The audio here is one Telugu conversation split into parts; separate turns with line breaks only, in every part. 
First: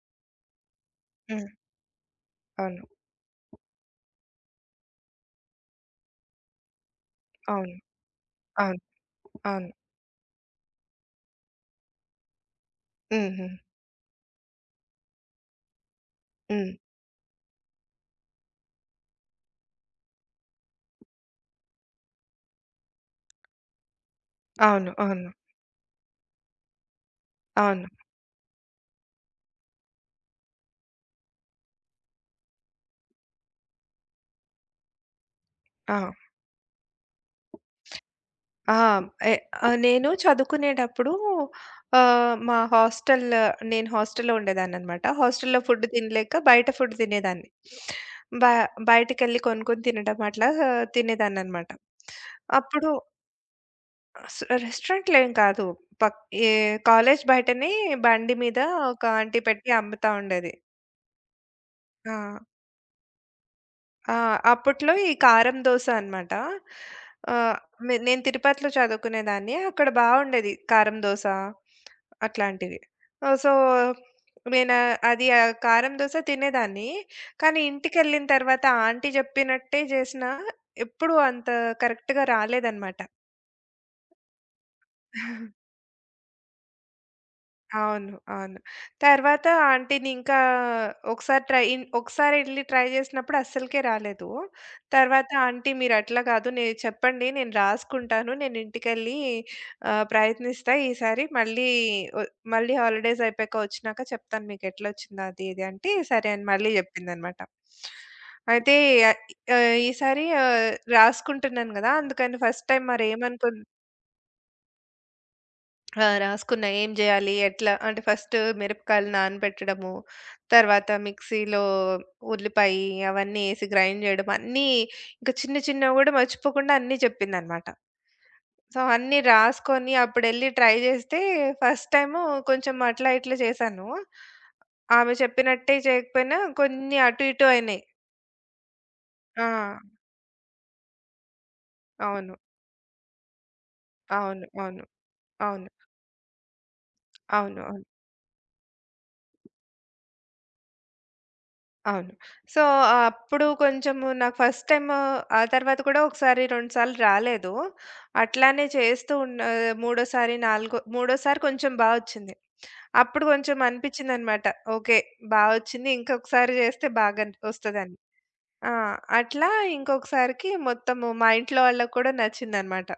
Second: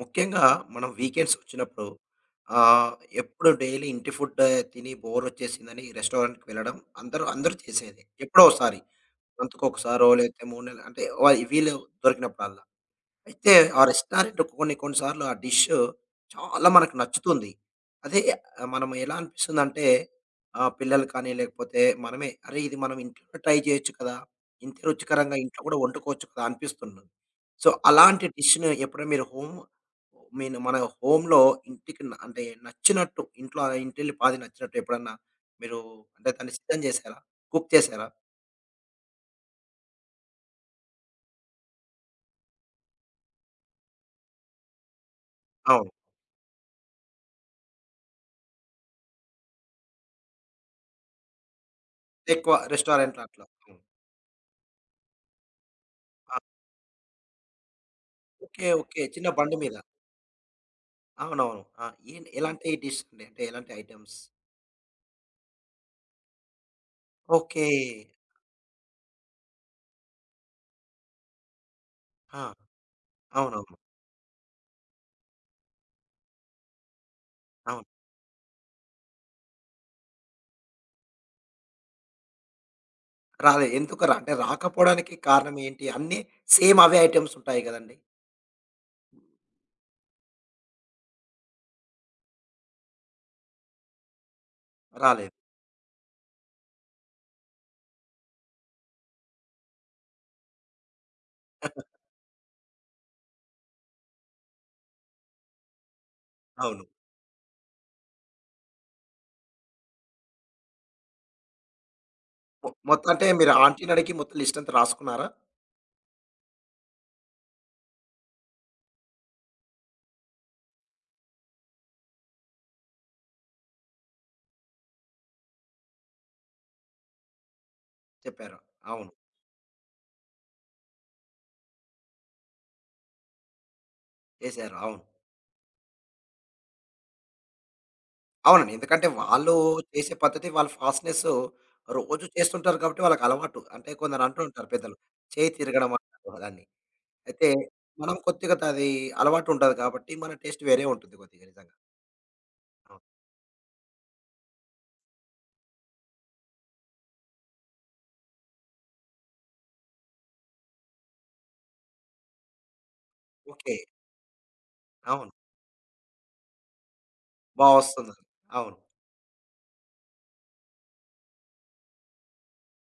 ముఖ్యంగా మనం వీకెండ్స్
హ్మ్.
వచ్చినప్పుడు
అవును.
ఆహ్, ఎప్పుడు డైలీ ఇంటి ఫుడ్ తిని బోర్ వచ్చేసిందని రెస్టారెంట్‌కి వెళ్ళడం అందరూ అందరూ
అవును.
చేసేదే. ఎప్పుడో
అవును.
ఒకసారి.
అవును.
మంత్‌కొకసారో లేకపోతే 3 నెలలు అంటే వీలు దొరికినప్పుడల్లా.
హుహు.
అయితే ఆ రెస్టారెంట్ కొన్ని కొన్ని సార్లు ఆ డిష్ చాలా
హ్మ్.
మనకు నచ్చుతుంది. అదే మనం ఎలా అనిపిస్తుందంటే పిల్లలు కానీ లేకపోతే మనమే అరే! ఇది మనం ఇంట్లో ట్రై చేయొచ్చు కదా! ఇంత
అవును. అవును.
రుచికరంగా ఇంట్లో కూడా వండుకోవచ్చు కదా! అనిపిస్తున్నది. సో,
అవును.
అలాంటి డిష్‌ని ఎప్పుడైనా మీరు హోమ్ మీన్ మన హోమ్‌లో ఇంటికి న అంటే నచ్చినట్టు ఇంట్లో ఇంటిల్లి పాది నచ్చినట్టు ఎప్పుడన్నా మీరు
ఆ!
అంటే దాన్ని సిద్ధం చేసారా? కుక్ చేసారా?
ఆ! ఎ నేను చదువుకునేటప్పుడు, ఆహ్, మా హాస్టల్ నేను హాస్టల్‌లో ఉండేదాన్ననమాట. హాస్టల్‌లో ఫుడ్
అవును.
తినలేక బయట ఫుడ్ తినేదాన్ని. బ బయటికెళ్ళి కొనుక్కొని తినడం అట్లా తినేదాన్ననమాట.
ఎక్కువ
అప్పుడు
రెస్టారెంట్‌లో అట్లా. హ్మ్.
స్ రెస్టారెంట్‌లో ఏం కాదు. పక్
ఆ!
ఏ కాలేజ్ బయటనే బండి మీద
ఓకే. ఓకే.
ఒక
చిన్న
ఆంటీ
బండి
పెట్టి
మీద.
అమ్ముతా ఉండేది.
అవునవును. ఆ!
ఆ!
ఏం ఎలాంటి డిష్ అండి? అంటే ఎలాంటి
ఆ!
ఐటెమ్స్?
అప్పట్లో ఈ కారం దోస అనమాట. ఆహ్,
ఓకే.
మే నేను తిరుపతిలో చదువుకునేదాన్ని. అక్కడ బావుండేది కారం దోస
ఆ!
అట్లాంటివి. సో,
అవునవును.
నేను ఆ కారం దోస తినేదాన్ని. కానీ
అవును.
ఇంటికెళ్ళిన తర్వాత ఆంటీ జెప్పినట్టే జేసినా ఎప్పుడూ అంత కరెక్ట్‌గా రాలేదనమాట.
రాలేదు. ఎందుకు అంటే రాకపోవడానికి కారణం ఏంటి? అన్నీ సేమ్ అవే ఐటెమ్స్ ఉంటాయి గదండీ!
అవును. అవును. తర్వాత ఆంటీనింకా ఒకసారి ట్రై ఇన్ ఒకసారెళ్లి ట్రై జేసినప్పుడు అస్సలకే రాలేదు. తర్వాత
రాలేదు.
ఆంటీ మీరట్లా కాదు, నే చెప్పండి, నేను రాసుకుంటాను. నేనింటికెళ్ళి ప్రయత్నిస్తా ఈసారి, ఒ మళ్ళీ హాలిడేస్ అయిపోయాక వచ్చినాక చెప్తాను మీకెట్లొచ్చిందో అది ఇది అంటే సరే అని మళ్ళీ
అవును.
జెప్పిందనమాట. అయితే ఈసారి రాసుకుంటున్నాను గదా! అందుకని ఫస్ట్ టైమ్
మొత్తం అంటే మీరు ఆంటీ‌ని అడిగి మొత్తం లిస్ట్ అంతా రాసుకున్నారా?
ఆ! రాసుకున్నా. ఏం జేయాలి? ఎట్లా? అంటే ఫస్ట్ మిరపకాయలు నానబెట్టడము, తర్వాత మిక్సీలో ఉల్లిపాయి అవన్నీ ఏసి గ్రైండ్ జేయడం అన్నీ, ఇంక చిన్న చిన్నవి గూడా మర్చిపోకుండా అన్నీ జెప్పిందనమాట.
చెప్పారు.
సో,
అవును.
అన్నీ రాసుకొని అప్పుడెళ్ళి ట్రై జేస్తే ఫస్ట్ టైము కొంచెం అట్లా ఇట్లా చేశాను.
చేశారు. అవును.
ఆమె చెప్పినట్టే చేయకపోయినా కొన్ని అటు ఇటు అయినాయి.
అవునండి. ఎందుకంటే
ఆ!
వాళ్ళు చేసే పద్ధతి వాళ్ళ ఫాస్ట్‌నెస్ రోజు
అవును.
చేస్తుంటారు కాబట్టి వాళ్ళకి అలవాటు. అంటే కొందరు అంటూ
అవును.
ఉంటారు
అవును.
పెద్దలు. చేయి
అవును.
తిరగడం అంటారు దాన్ని. అయితే
అవును. అవును.
మనం కొద్దిగా అది అలవాటు ఉంటది కాబట్టి మన టేస్ట్ వేరే ఉంటుంది కొద్దిగా నిజంగా.
అవును. సో,
అవును.
అప్పుడు కొంచెము నాకు ఫస్ట్ టైము, ఆ తర్వాత కూడా ఒకసారి, 2 సార్లు రాలేదు. అట్లానే చేస్తూ ఉన్న మూడోసారి, మూడోసారి కొంచెం బా ఒచ్చింది. అప్పుడు కొంచెం
ఓకే.
అనిపిచ్చిందనమాట. ఓకే.
అవును.
బా ఒచ్చింది. ఇంకొకసారి జేస్తే బాగా
బా
ఒస్తదని.
వస్తుందని.
ఆ!
అవును.
అట్లా ఇంకొకసారికి మొత్తము మా ఇంట్లో వాళ్ళకి కూడా నచ్చిందనమాట.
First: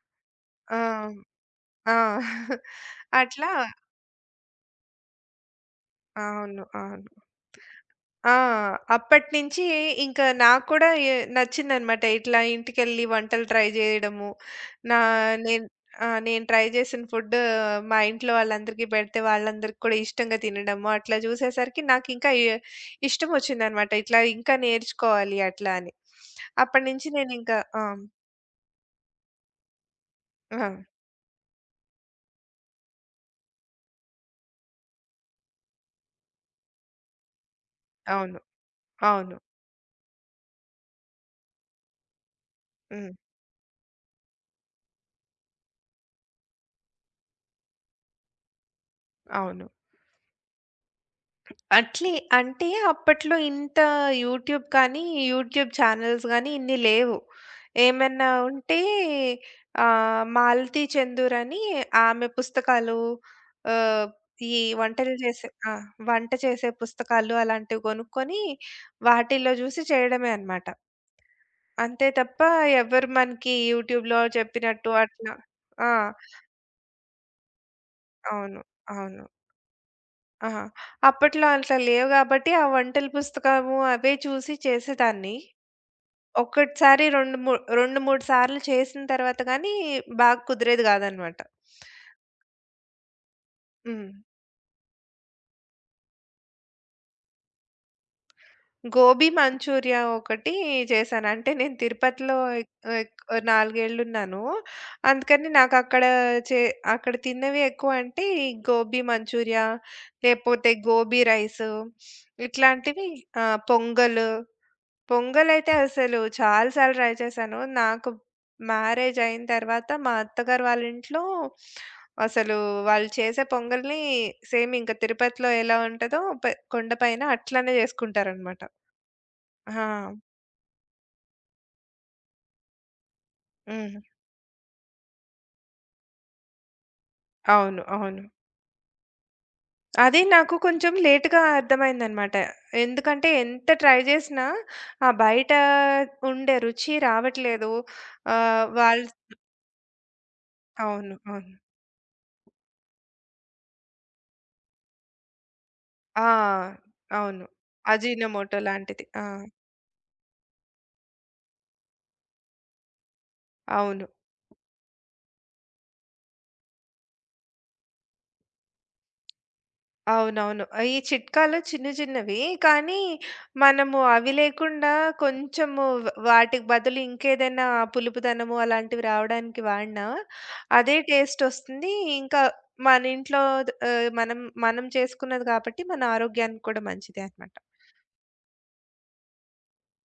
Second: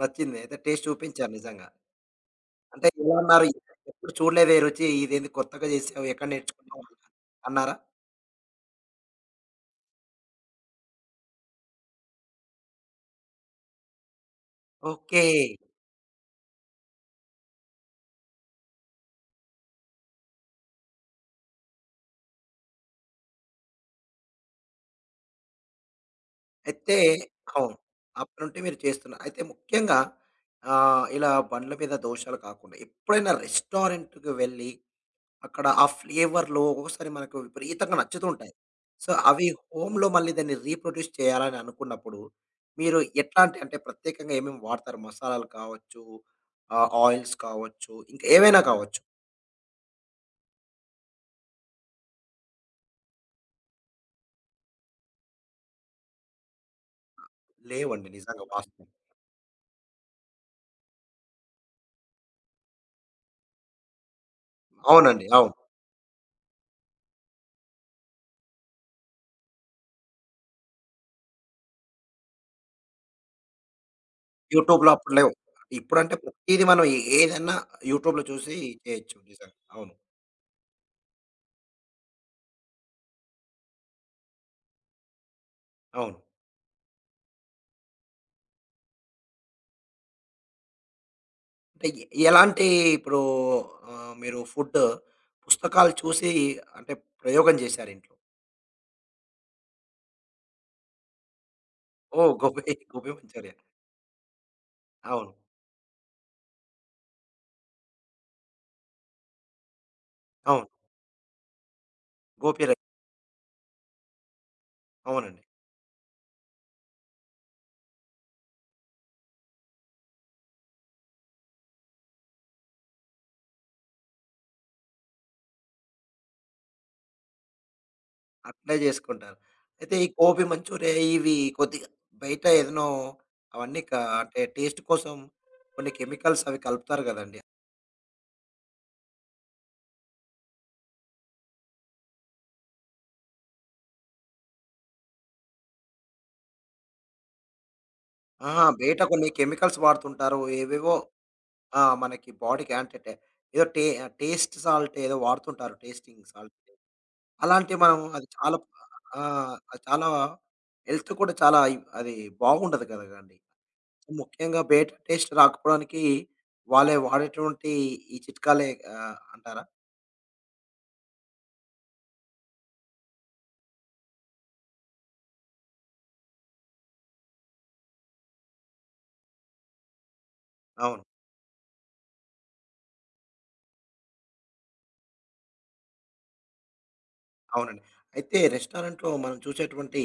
నచ్చింది. అయితే
ఆ!
టేస్ట్ చూపించారు నిజంగా.
ఆ!
అంటే ఎలా అన్నారు?
అట్లా.
ఎప్పుడు చూడలేదే రుచి ఇదేంది కొత్తగా చేసావు? ఎక్కడ
అవును.
నేర్చుకున్నావు
అవును.
అన్నారా?
ఆ! అప్పటినుంచి ఇంకా నాకు కూడా నచ్చిందనమాట, ఇట్లా ఇంటికెళ్ళి వంటలు ట్రై జేయడము. నా
ఓకే.
నేను ఆ! నేను ట్రై జేసిన ఫుడ్ మా ఇంట్లో వాళ్ళందరికీ పెడితే వాళ్ళందరికి కూడా ఇష్టంగా తినడము. అట్లా జూసేసరికి నాకింకా ఇష్టమొచ్చిందనమాట, ఇట్లా ఇంకా నేర్చుకోవాలి అట్లా అని.
అయితే
అప్పటినుంచి నేనింకా
అవును.
ఆ!
అప్పటి నుండి మీరు చేస్తున్నారు. అయితే ముఖ్యంగా
ఆ!
ఇలా బండ్ల మీద దోషాలు కాకుండా ఎప్పుడైనా రెస్టారెంట్‌కి వెళ్ళి అక్కడ ఆ ఫ్లేవర్‌లో ఒక్కొక్కసారి మనకు విపరీతంగా
అవును.
నచ్చుతుంటాయి. సో,
అవును.
అవి హోమ్‌లో మళ్ళీ దాన్ని రీప్రొడ్యూస్ చేయాలని అనుకున్నప్పుడు, మీరు
హ్మ్.
ఎట్లాంటి అంటే ప్రత్యేకంగా ఏమేమి వాడతారు? మసాలాలు కావచ్చు, ఆయిల్స్ కావచ్చు, ఇంకా ఏవైనా కావచ్చు.
అవును. అట్లే అంటే అప్పట్లో ఇంత యూట్యూబ్ కానీ, యూట్యూబ్ ఛానెల్స్ గానీ ఇన్ని లేవు.
లేవండి
ఏమన్నా
నిజంగా
ఉంటే
వాస్తవం.
'మాలతి చెందూర్' అని ఆమె పుస్తకాలు, ఆహ్, ఈ వంటలు
అవునండి.
చేసే
అవును.
ఆ! వంట చేసే పుస్తకాలు అలాంటివి కొనుక్కొని వాటిల్లో చూసి చేయడమే అన్నమాట. అంతే తప్ప ఎవరు మనకి యూట్యూబ్‌లో
యూట్యూబ్‌లో
చెప్పినట్టు
అప్పుడు లేవు.
అట్లా. ఆ!
ఇప్పుడంటే ప్రతీది మనం ఏదన్నా యూట్యూబ్‌లో చూసి
అవును.
చేయొచ్చు
అవును.
నిజంగా. అవును.
ఆహా! అప్పట్లో అట్లా లేవు గాబట్టి, ఆ వంటల పుస్తకము అవే చూసి చేసేదాన్ని.
అవును.
ఒక్కటిసారి 2, 3 సార్లు చేసిన తర్వాత గానీ బాగా కుదిరేది గాదనమాట.
అంటే ఎలాంటి ఇప్పుడు
హ్మ్.
మీరు ఫుడ్ పుస్తకాలు చూసి అంటే ప్రయోగం చేశారు ఇంట్లో?
గోబీ మంచూరియా ఒకటి చేశాను. అంటే నేను
ఓహ్!
తిరుపతిలో ఎక్
గోబీ, గోబీ
ఎక్
మంచూరియా.
4 ఏళ్లున్నాను.
అవును.
అందుకని నాకక్కడ చే అక్కడ తిన్నవి ఎక్కువంటే, ఈ గోబీ మంచూరియా,
అవును.
లేపోతే గోబీ రైసు
గోబీ రైస్.
ఇట్లాంటివి. ఆ! పొంగలు
అవునండి.
పొంగలైతే అసలు చాలా సార్లు ట్రై చేశాను. నాకు మ్యారేజ్ అయిన తర్వాత మా అత్తగారు వాళ్ళ ఇంట్లో అసలు వాళ్ళు చేసే పొంగల్‌ని సేమ్ ఇంక తిరుపతిలో ఎలా ఉంటదో, కొండపైన అట్లనే చేసుకుంటారనమాట.
అట్లే చేసుకుంటారు. అయితే ఈ
ఆ!
గోబీ మంచూరియా ఇవి కొద్దిగా బయట ఏదనో అవన్నీ క
హ్మ్.
అంటే టేస్ట్ కోసం కొన్ని కెమికల్స్ అవి కలుపుతారు గదండీ.
అవును. అవును. అది నాకు కొంచెం లేట్‌గా అర్థమైందనమాట. ఎందుకంటే ఎంత ట్రై చేసినా ఆ బయట ఉండే రుచి రావట్లేదు.
ఆ!
ఆహ్,
బయట
వాళ్ళు
కొన్ని కెమికల్స్ వాడుతుంటారు. ఏవేవో
అవును. అవును.
ఆ! మనకి బాడీకి అంటే టే ఏదో టేస్ట్ సాల్ట్ ఏదో వాడుతుంటారు. టేస్టింగ్
ఆ!
సాల్ట్.
అవును.
అలాంటివి మనం అది చాలా
అజీనమోటో లాంటిది.
ఆ!
ఆ!
అది చాలా హెల్త్ కూడా చాలా అది బాగుండదు గదండీ.
అవును.
ముఖ్యంగా బయట టేస్ట్ రాకపోవడానికి వాళ్ళే వాడేటువంటి ఈ చిట్కాలే అంటారా?
అవునవును. ఈ చిట్కాలు చిన్న చిన్నవి. కానీ మనము అవి లేకుండా కొంచెము వాటికి బదులు ఇంకేదైనా పులుపుదనము అలాంటివి రావడానికి వాడినా అదే
అవును.
టేస్టొస్తుంది. ఇంకా మన ఇంట్లో ద ఆహ్, మనం మనం చేసుకున్నది కాబట్టి మన ఆరోగ్యానికి కూడా మంచిదే అనమాట.
అవునండి. అయితే రెస్టారెంట్‌లో మనం చూసేటువంటి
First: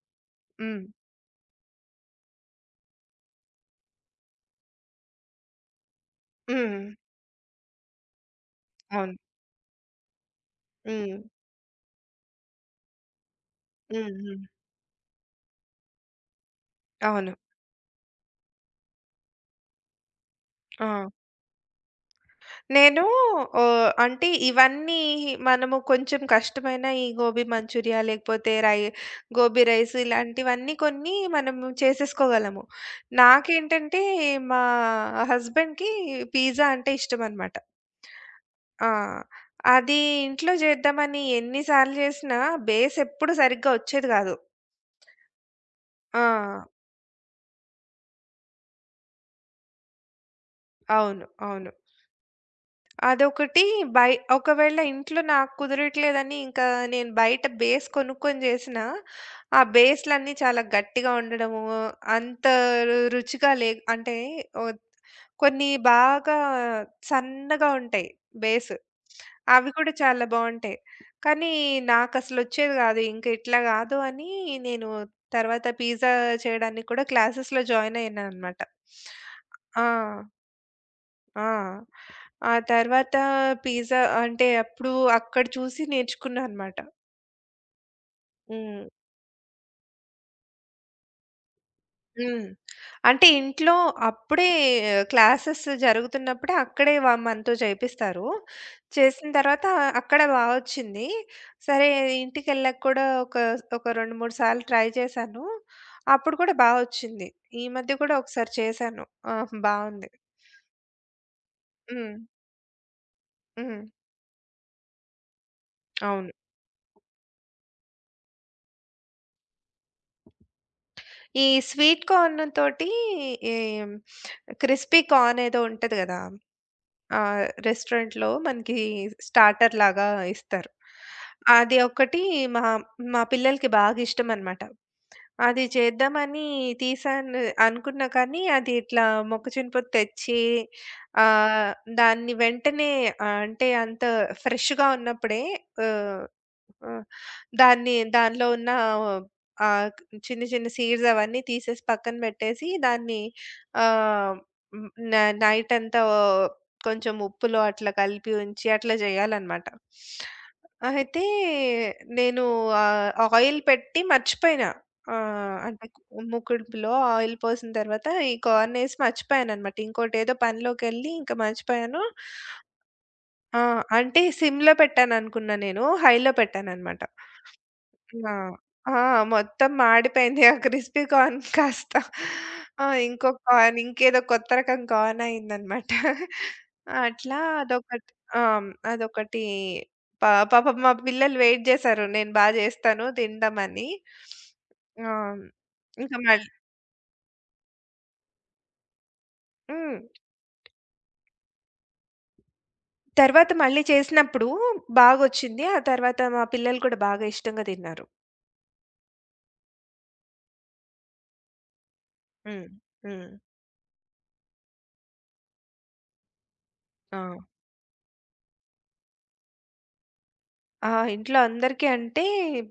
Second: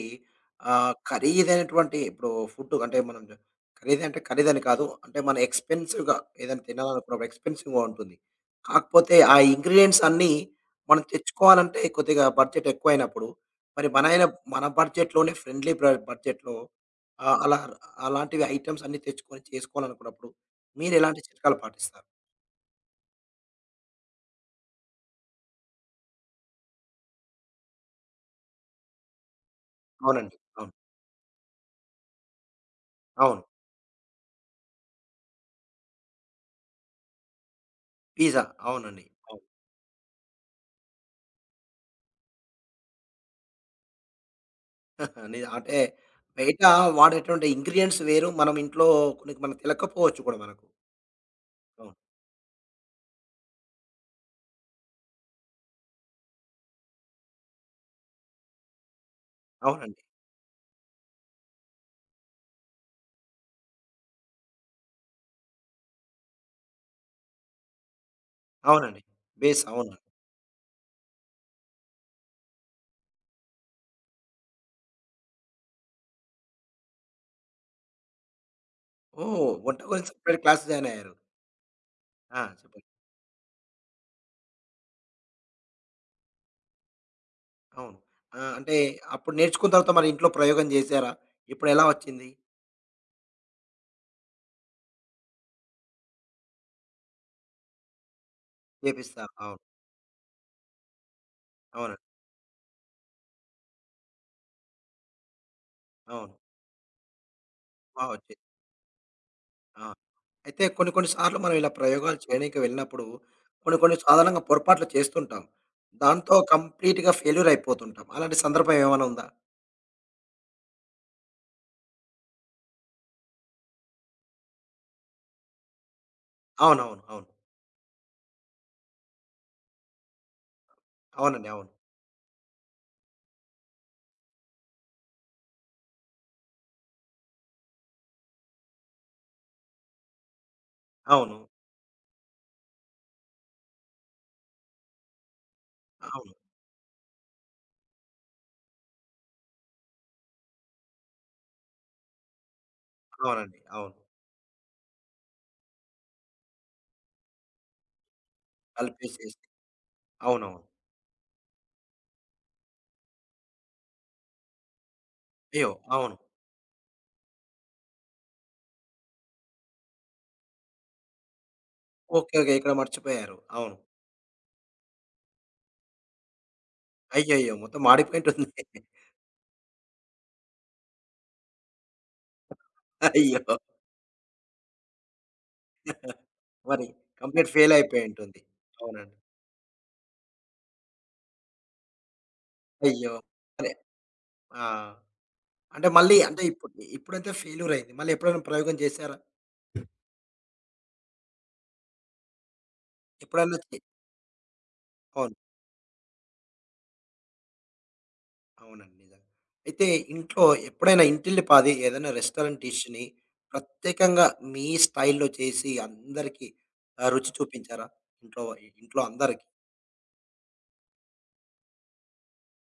హ్మ్.
ఖరీదైనటువంటి ఇప్పుడు ఫుడ్ అంటే మనం ఖరీదంటే ఖరీదని కాదు. అంటే మన ఎక్స్‌పెన్సివ్‌గా ఏదైనా
హ్మ్.
తినాలనుకున్నప్పుడు ఎక్స్‌పెన్సివ్‌గా ఉంటుంది. కాకపోతే
అవును.
ఆ ఇంగ్రీడియెంట్స్ అన్నీ మనం
హ్మ్.
తెచ్చుకోవాలంటే కొద్దిగా బడ్జెట్ ఎక్కువైనప్పుడు మరి
హ్మ్.
మనైన
హ్మ్.
మన బడ్జెట్‌లోనే ఫ్రెండ్లీ బ బడ్జెట్‌లో
అవును.
అలా అలాంటివి ఐటెమ్స్ అన్నీ తెచ్చుకొని చేసుకోవాలనుకున్నప్పుడు
ఆ!
మీరెలాంటి చిట్కాలు పాటిస్తారు?
నేను అంటే ఇవన్నీ మనము కొంచెం కష్టమైన ఈ గోబీ మంచూరియా లేకపోతే గోబీ రైస్
అవునండి. అవును.
ఇలాంటివన్నీ కొన్ని మనము చేసేసుకోగలము.
అవును.
నాకేంటంటే మా హస్బెండ్‌కి పిజ్జా అంటే ఇష్టమనమాట.
పిజ్జా
ఆ!
అవునండి. అవును.
అది ఇంట్లో చేద్దామని ఎన్ని సార్లు చేసినా బేస్ ఎప్పుడు సరిగ్గా వచ్చేది కాదు.
అంటే బయట
ఆ!
వాడేటువంటి ఇంగ్రీడియెంట్స్ వేరు. మనం ఇంట్లో కొన్ని మనకు తెలవకపోవచ్చు కూడా మనకు.
అవును. అవును.
అవును.
అదొకటి. ఒకవేళ ఇంట్లో నాకు కుదరట్లేదని ఇంకా నేను బయట బేస్ కొనుక్కొని చేసినా, ఆ
అవునండి.
బేస్‌లన్నీ చాలా గట్టిగా ఉండడము, అంత రుచిగా అంటే, ఓహ్, కొన్ని బాగా సన్నగా ఉంటాయి బేస్.
అవునండి. బేస్
అవి కూడా
అవును.
చాలా బావుంటాయి. కానీ నాకసలొచ్చేది గాదు. ఇంక ఇట్లా గాదు అని నేను తర్వాత పిజ్జా చేయడానికి కూడా క్లాసెస్‌లో జాయిన్ అయ్యాననమాట.
ఓహ్! వంట
ఆ!
గురించి సెపరేట్ క్లాస్ జాయిన్ అయ్యారు.
ఆ!
ఆ!
ఆ
చెప్పండి.
తర్వాత పిజ్జా అంటే అప్పుడు అక్కడ చూసి నేర్చుకున్నా అనమాట.
అవును. ఆ! అంటే
హ్మ్.
అప్పుడు నేర్చుకున్న తర్వాత మరి ఇంట్లో ప్రయోగం చేసారా? ఇప్పుడెలా వచ్చింది?
హ్మ్. అంటే ఇంట్లో అప్పుడే క్లాసెస్ జరుగుతున్నప్పుడే అక్కడే మనతో చేపిస్తారు. చేసిన
చేపిస్తారు. అవును.
తర్వాత అక్కడ బా వచ్చింది. సరే,
అవునండి.
ఇంటికెళ్ళాక కూడా ఒక ఒక 2, 3 సార్లు ట్రై చేశాను.
అవును.
అప్పుడు కూడా బా వచ్చింది. ఈ మధ్య
బా
కూడా
వచ్చింది.
ఒకసారి చేశాను. ఆ!
ఆ!
బావుంది.
అయితే కొన్ని కొన్ని సార్లు మనం ఇలా
హ్మ్.
ప్రయోగాలు చేయడానికి వెళ్ళినప్పుడు కొన్ని
హ్మ్.
కొన్ని సాధారణంగా పొరపాట్లు చేస్తుంటాం.
అవును.
దాంతో కంప్లీట్‌గా ఫెయిల్యూర్ అయిపోతుంటాం. అలాంటి సందర్భం ఏమైనా ఉందా?
ఈ స్వీట్ కార్న్ తోటి ఈ క్రిస్పీ కార్న్ ఏదో ఉంటది గదా!
అవునవును. అవును.
రెస్టారెంట్‌లో మనకి స్టార్టర్ లాగా ఇస్తారు.
అవునండి. అవును.
అది ఒకటి మా మా పిల్లలకి బాగా ఇష్టమనమాట. అది చేద్దామని తీసాను అనుకున్నా కానీ, అది ఇట్లా మొక్కజొన్నపొత్తు తెచ్చి,
అవును.
ఆహ్, దాన్ని వెంటనే, అంటే అంత ఫ్రెష్‌గా ఉన్నప్పుడే, ఆహ్,
అవును.
ఆ! దానిలో ఉన్న, ఆహ్, చిన్న చిన్న సీడ్స్ అవన్నీ తీసేసి పక్కన పెట్టేసి దాన్ని,
అవునండి. అవును.
ఆహ్, హ్మ్. నైట్ అంతా కొంచెం ఉప్పులో అట్లా కలిపి ఉంచి అట్లా
కలిపేసేసి.
చేయాలనమాట.
అవునవును.
అయితే నేను ఆయిల్ పెట్టి మర్చిపోయినా.
అయ్యో!
అంటే,
అవును.
ముకుడుపులో ఆయిల్ పోసిన తర్వాత ఈ కార్న్ ఏసి మర్చిపోయాననమాట. ఇంకోటేదో పనిలోకెళ్ళి ఇంకా మర్చిపోయాను.
ఓకే. ఓకే. ఇక్కడ మర్చిపోయారు.
ఆ!
అవును.
అంటే సిమ్‌లో పెట్టాననుకున్నా నేను. హైలో పెట్టాననమాట.
అయ్యయ్యో! మొత్తం
ఆ!
మాడిపోయుంటుంది.
ఆ! మొత్తం మాడిపోయింది. ఆ క్రిస్పీ కార్న్ కాస్త. ఆ! ఇంకో
అయ్యో!
కార్న్, ఇంకేదో కొత్త రకం కార్న్ అయిందనమాట.
మరి
అట్లా
కంప్లీట్ ఫెయిల్
అదొకటి.
అయిపోయుంటుంది.
ఆ!
అవునండి.
అదొకటి, పాపం మా పిల్లలు వెయిట్ జేశారు, నేను బా జేస్తాను
అయ్యో! అరే!
తిందామని.
ఆ!
ఆ!
అంటే మళ్ళీ
ఇంకా
అంటే
మళ్
ఇప్పుడు ఇప్పుడైతే ఫెయిల్యూర్ అయింది. మళ్ళీ ఎప్పుడైనా ప్రయోగం చేసారా?
హ్మ్. తర్వాత
ఎప్పుడైనా చే
మళ్ళీ చేసినప్పుడు
అవును.
బాగొచ్చింది. ఆ తర్వాత మా పిల్లలు కూడా బాగా ఇష్టంగా తిన్నారు.
అవునండి. నిజంగా. అయితే ఇంట్లో ఎప్పుడైనా ఇంటిల్లిపాది ఏదైనా రెస్టారెంట్
హ్మ్.
డిష్‌ని
హ్మ్.
ప్రత్యేకంగా మీ స్టైల్‌లో చేసి అందరికి
ఆ!
రుచి చూపించారా? ఇంట్లో ఇంట్లో అందరికి.
ఆ! ఇంట్లో అందరికీ అంటే,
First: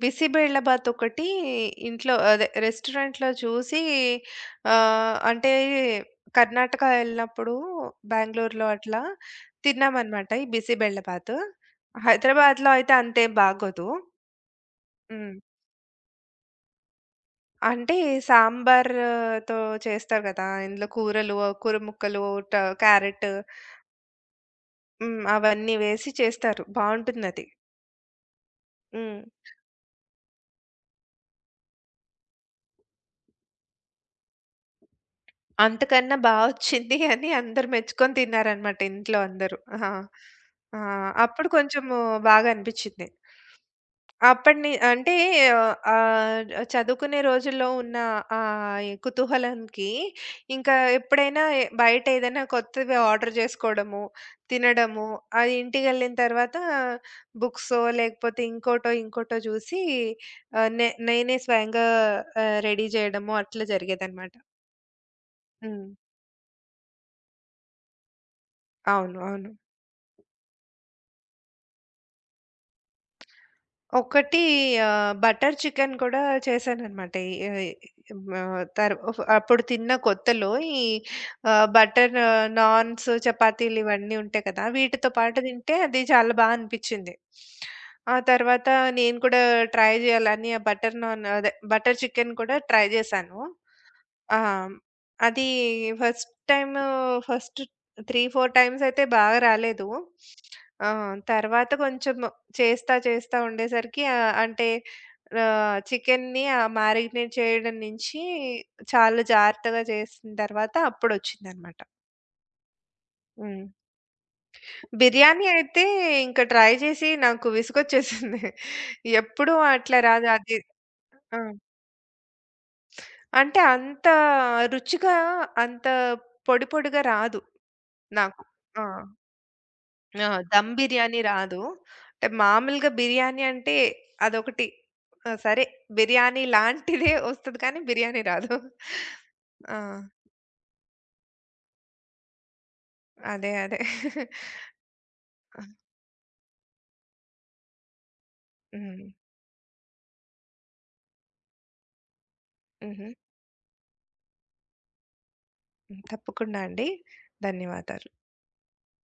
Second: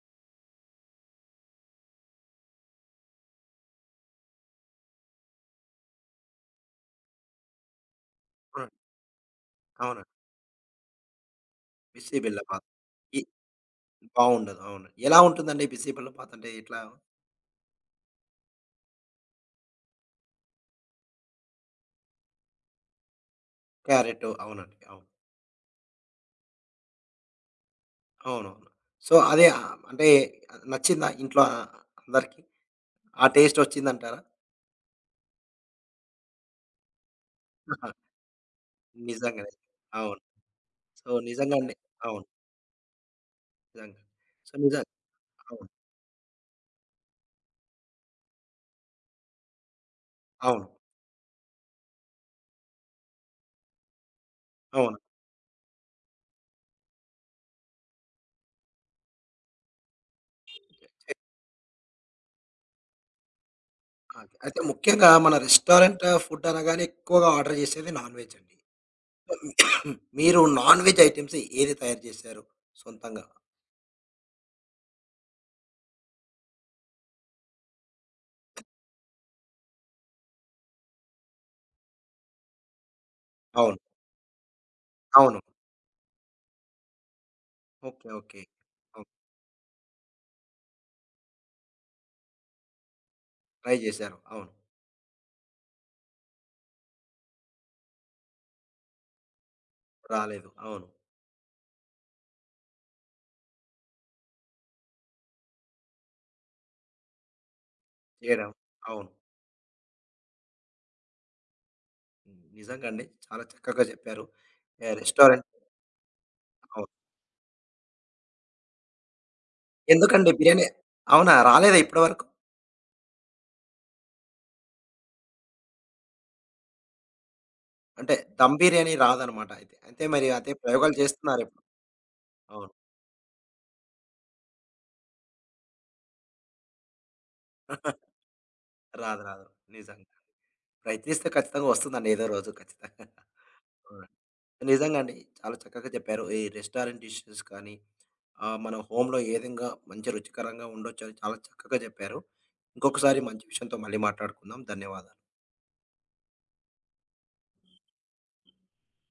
బిసిబేళబాత్ ఒకటి ఇంట్లో అదే రెస్టారెంట్‌లో చూసి, అంటే కర్ణాటక వెళ్ళినప్పుడు బెంగుళూరులో
అవునండి.
అట్లా
అవునండి.
తిన్నామనమాట ఈ బిసిబేళబాత్.
బిసి బెల్లపాత.
హైదరాబాద్‌లో అయితే
ఇ
అంతేం బాగోదు.
బావుండదు. అవును. ఎలా
హ్మ్.
ఉంటుందండి బిసి బెల్లపాత అంటే ఎట్లా?
అంటే సాంబార్‌తో చేస్తారు కదా! ఇందులో కూరలు, కూర ముక్కలు, ట క్యారెట్,
క్యారెట్ అవునండి. అవును.
హ్మ్, అవన్నీ వేసి చేస్తారు. బావుంటుందది.
అవునవును. సో,
హ్మ్.
అదే అంటే నచ్చిందా ఇంట్లో అందరికి? ఆ టేస్ట్ వచ్చిందంటారా?
అంతకన్నా బా ఒచ్చింది అని అందరూ
ఆహా,
మెచ్చుకొని తిన్నారనమాట, ఇంట్లో
నిజంగానే.
అందరూ. ఆ!
అవును.
ఆ!
సో,
అప్పుడు
నిజంగా అండి.
కొంచెము
అవును.
బాగా అనిపిచ్చింది.
నిజంగా. సో,
అప్పటిని
నిజంగా.
అంటే
అవును.
ఆహ్, చదువుకునే రోజుల్లో ఉన్న ఆ ఈ కుతూహలంకి,
అవును.
ఇంకా ఎప్పుడైనా బయట ఏదైనా కొత్తవి ఆర్డర్ జేసుకోవడము,
అవును.
తినడము, అది ఇంటికెళ్ళిన తర్వాత బుక్సో, లేకపోతే ఇంకోటో, ఇంకోటో చూసి, ఆహ్, నే నేనే స్వయంగా రెడీ జేయడము అట్లా జరిగేదనమాట.
ఓకే. అయితే ముఖ్యంగా మన
హ్మ్.
రెస్టారెంట్ ఫుడ్ అనగానే ఎక్కువగా ఆర్డర్ చేసేది నాన్ వెజ్ అండి.
అవును. అవును.
హ్మ్. మీరు నాన్ వెజ్ ఐటెమ్స్ ఏది తయారు చేశారు సొంతంగా?
ఒకటి, బటర్ చికెన్ కూడా చేశాననమాట. ఈ ఆహ్, ఆహ్, తర్ అప్పుడు తిన్న కొత్తలో ఈ బటర్ నాన్స్,
అవును.
చపాతీలు ఇవన్నీ ఉంటాయి కదా! వీటితో
అవును.
పాటు తింటే అది చాలా బా అనిపిచ్చింది.
ఓకే.
ఆ
ఓకే.
తర్వాత
అవును.
నేను కూడా ట్రై చేయాలని ఆ బటర్ నాన్ అదే బటర్ చికెన్ కూడా ట్రై చేశాను.
ట్రై చేశారు.
ఆ!
అవును.
అది ఫస్ట్ టైము ఫస్ట్ 3, 4 టైమ్స్ అయితే బాగా రాలేదు.
రాలేదు. అవును.
ఆ! తర్వాత కొంచెం చేస్తా చేస్తా ఉండేసరికి, అంటే చికెన్‌ని మారినేట్ చేయడం నుంచి
చేయడం. అవును.
చాలా జాగ్రత్తగా చేసిన తర్వాత అప్పుడొచ్చిందనమాట.
నిజంగా అండి. చాలా
హ్మ్.
చక్కగా చెప్పారు. ఆహ్, రెస్టారెంట్
బిర్యానీ అయితే ఇంక ట్రై
అవును.
చేసి నాకు విసుగొచ్చేసింది. ఎప్పుడూ అట్లా రాదు
ఎందుకండి
అది.
బిర్యానీ అవునా?
ఆ!
రాలేదా ఇప్పటివరకు?
అంటే అంత రుచిగా, అంత పొడి పొడిగా రాదు.
అంటే
నాకు.
దమ్
ఆ!
బిర్యానీ రాదనమాట అయితే. అయితే మరి
ఆ!
అదే
దమ్
ప్రయోగాలు
బిర్యానీ రాదు.
చేస్తున్నారిప్పుడు.
అంటే
అవును.
మామూలుగా బిర్యానీ అంటే అదొకటి. ఆ! సరే, బిర్యానీ లాంటిదే వస్తది కానీ బిర్యానీ రాదు.
రాదు. రాదు.
ఆ!
నిజంగా. ప్రయత్నిస్తే ఖచ్చితంగా వస్తుందండి ఏదో రోజు ఖచ్చితంగా.
అదే. అదే.
అవునండి. నిజంగా అండి. చాలా
ఆ!
చక్కగా చెప్పారు. ఈ రెస్టారెంట్ డిషెస్ కానీ, మన
హ్మ్.
హోమ్‌లో ఏ విధంగా మంచి రుచికరంగా ఉండొచ్చని చాలా చక్కగా చెప్పారు.
హుహు.
ఇంకొకసారి మంచి విషయంతో మళ్ళీ మాట్లాడుకుందాం. ధన్యవాదాలు.
హ్మ్. తప్పకుండా అండి. ధన్యవాదాలు.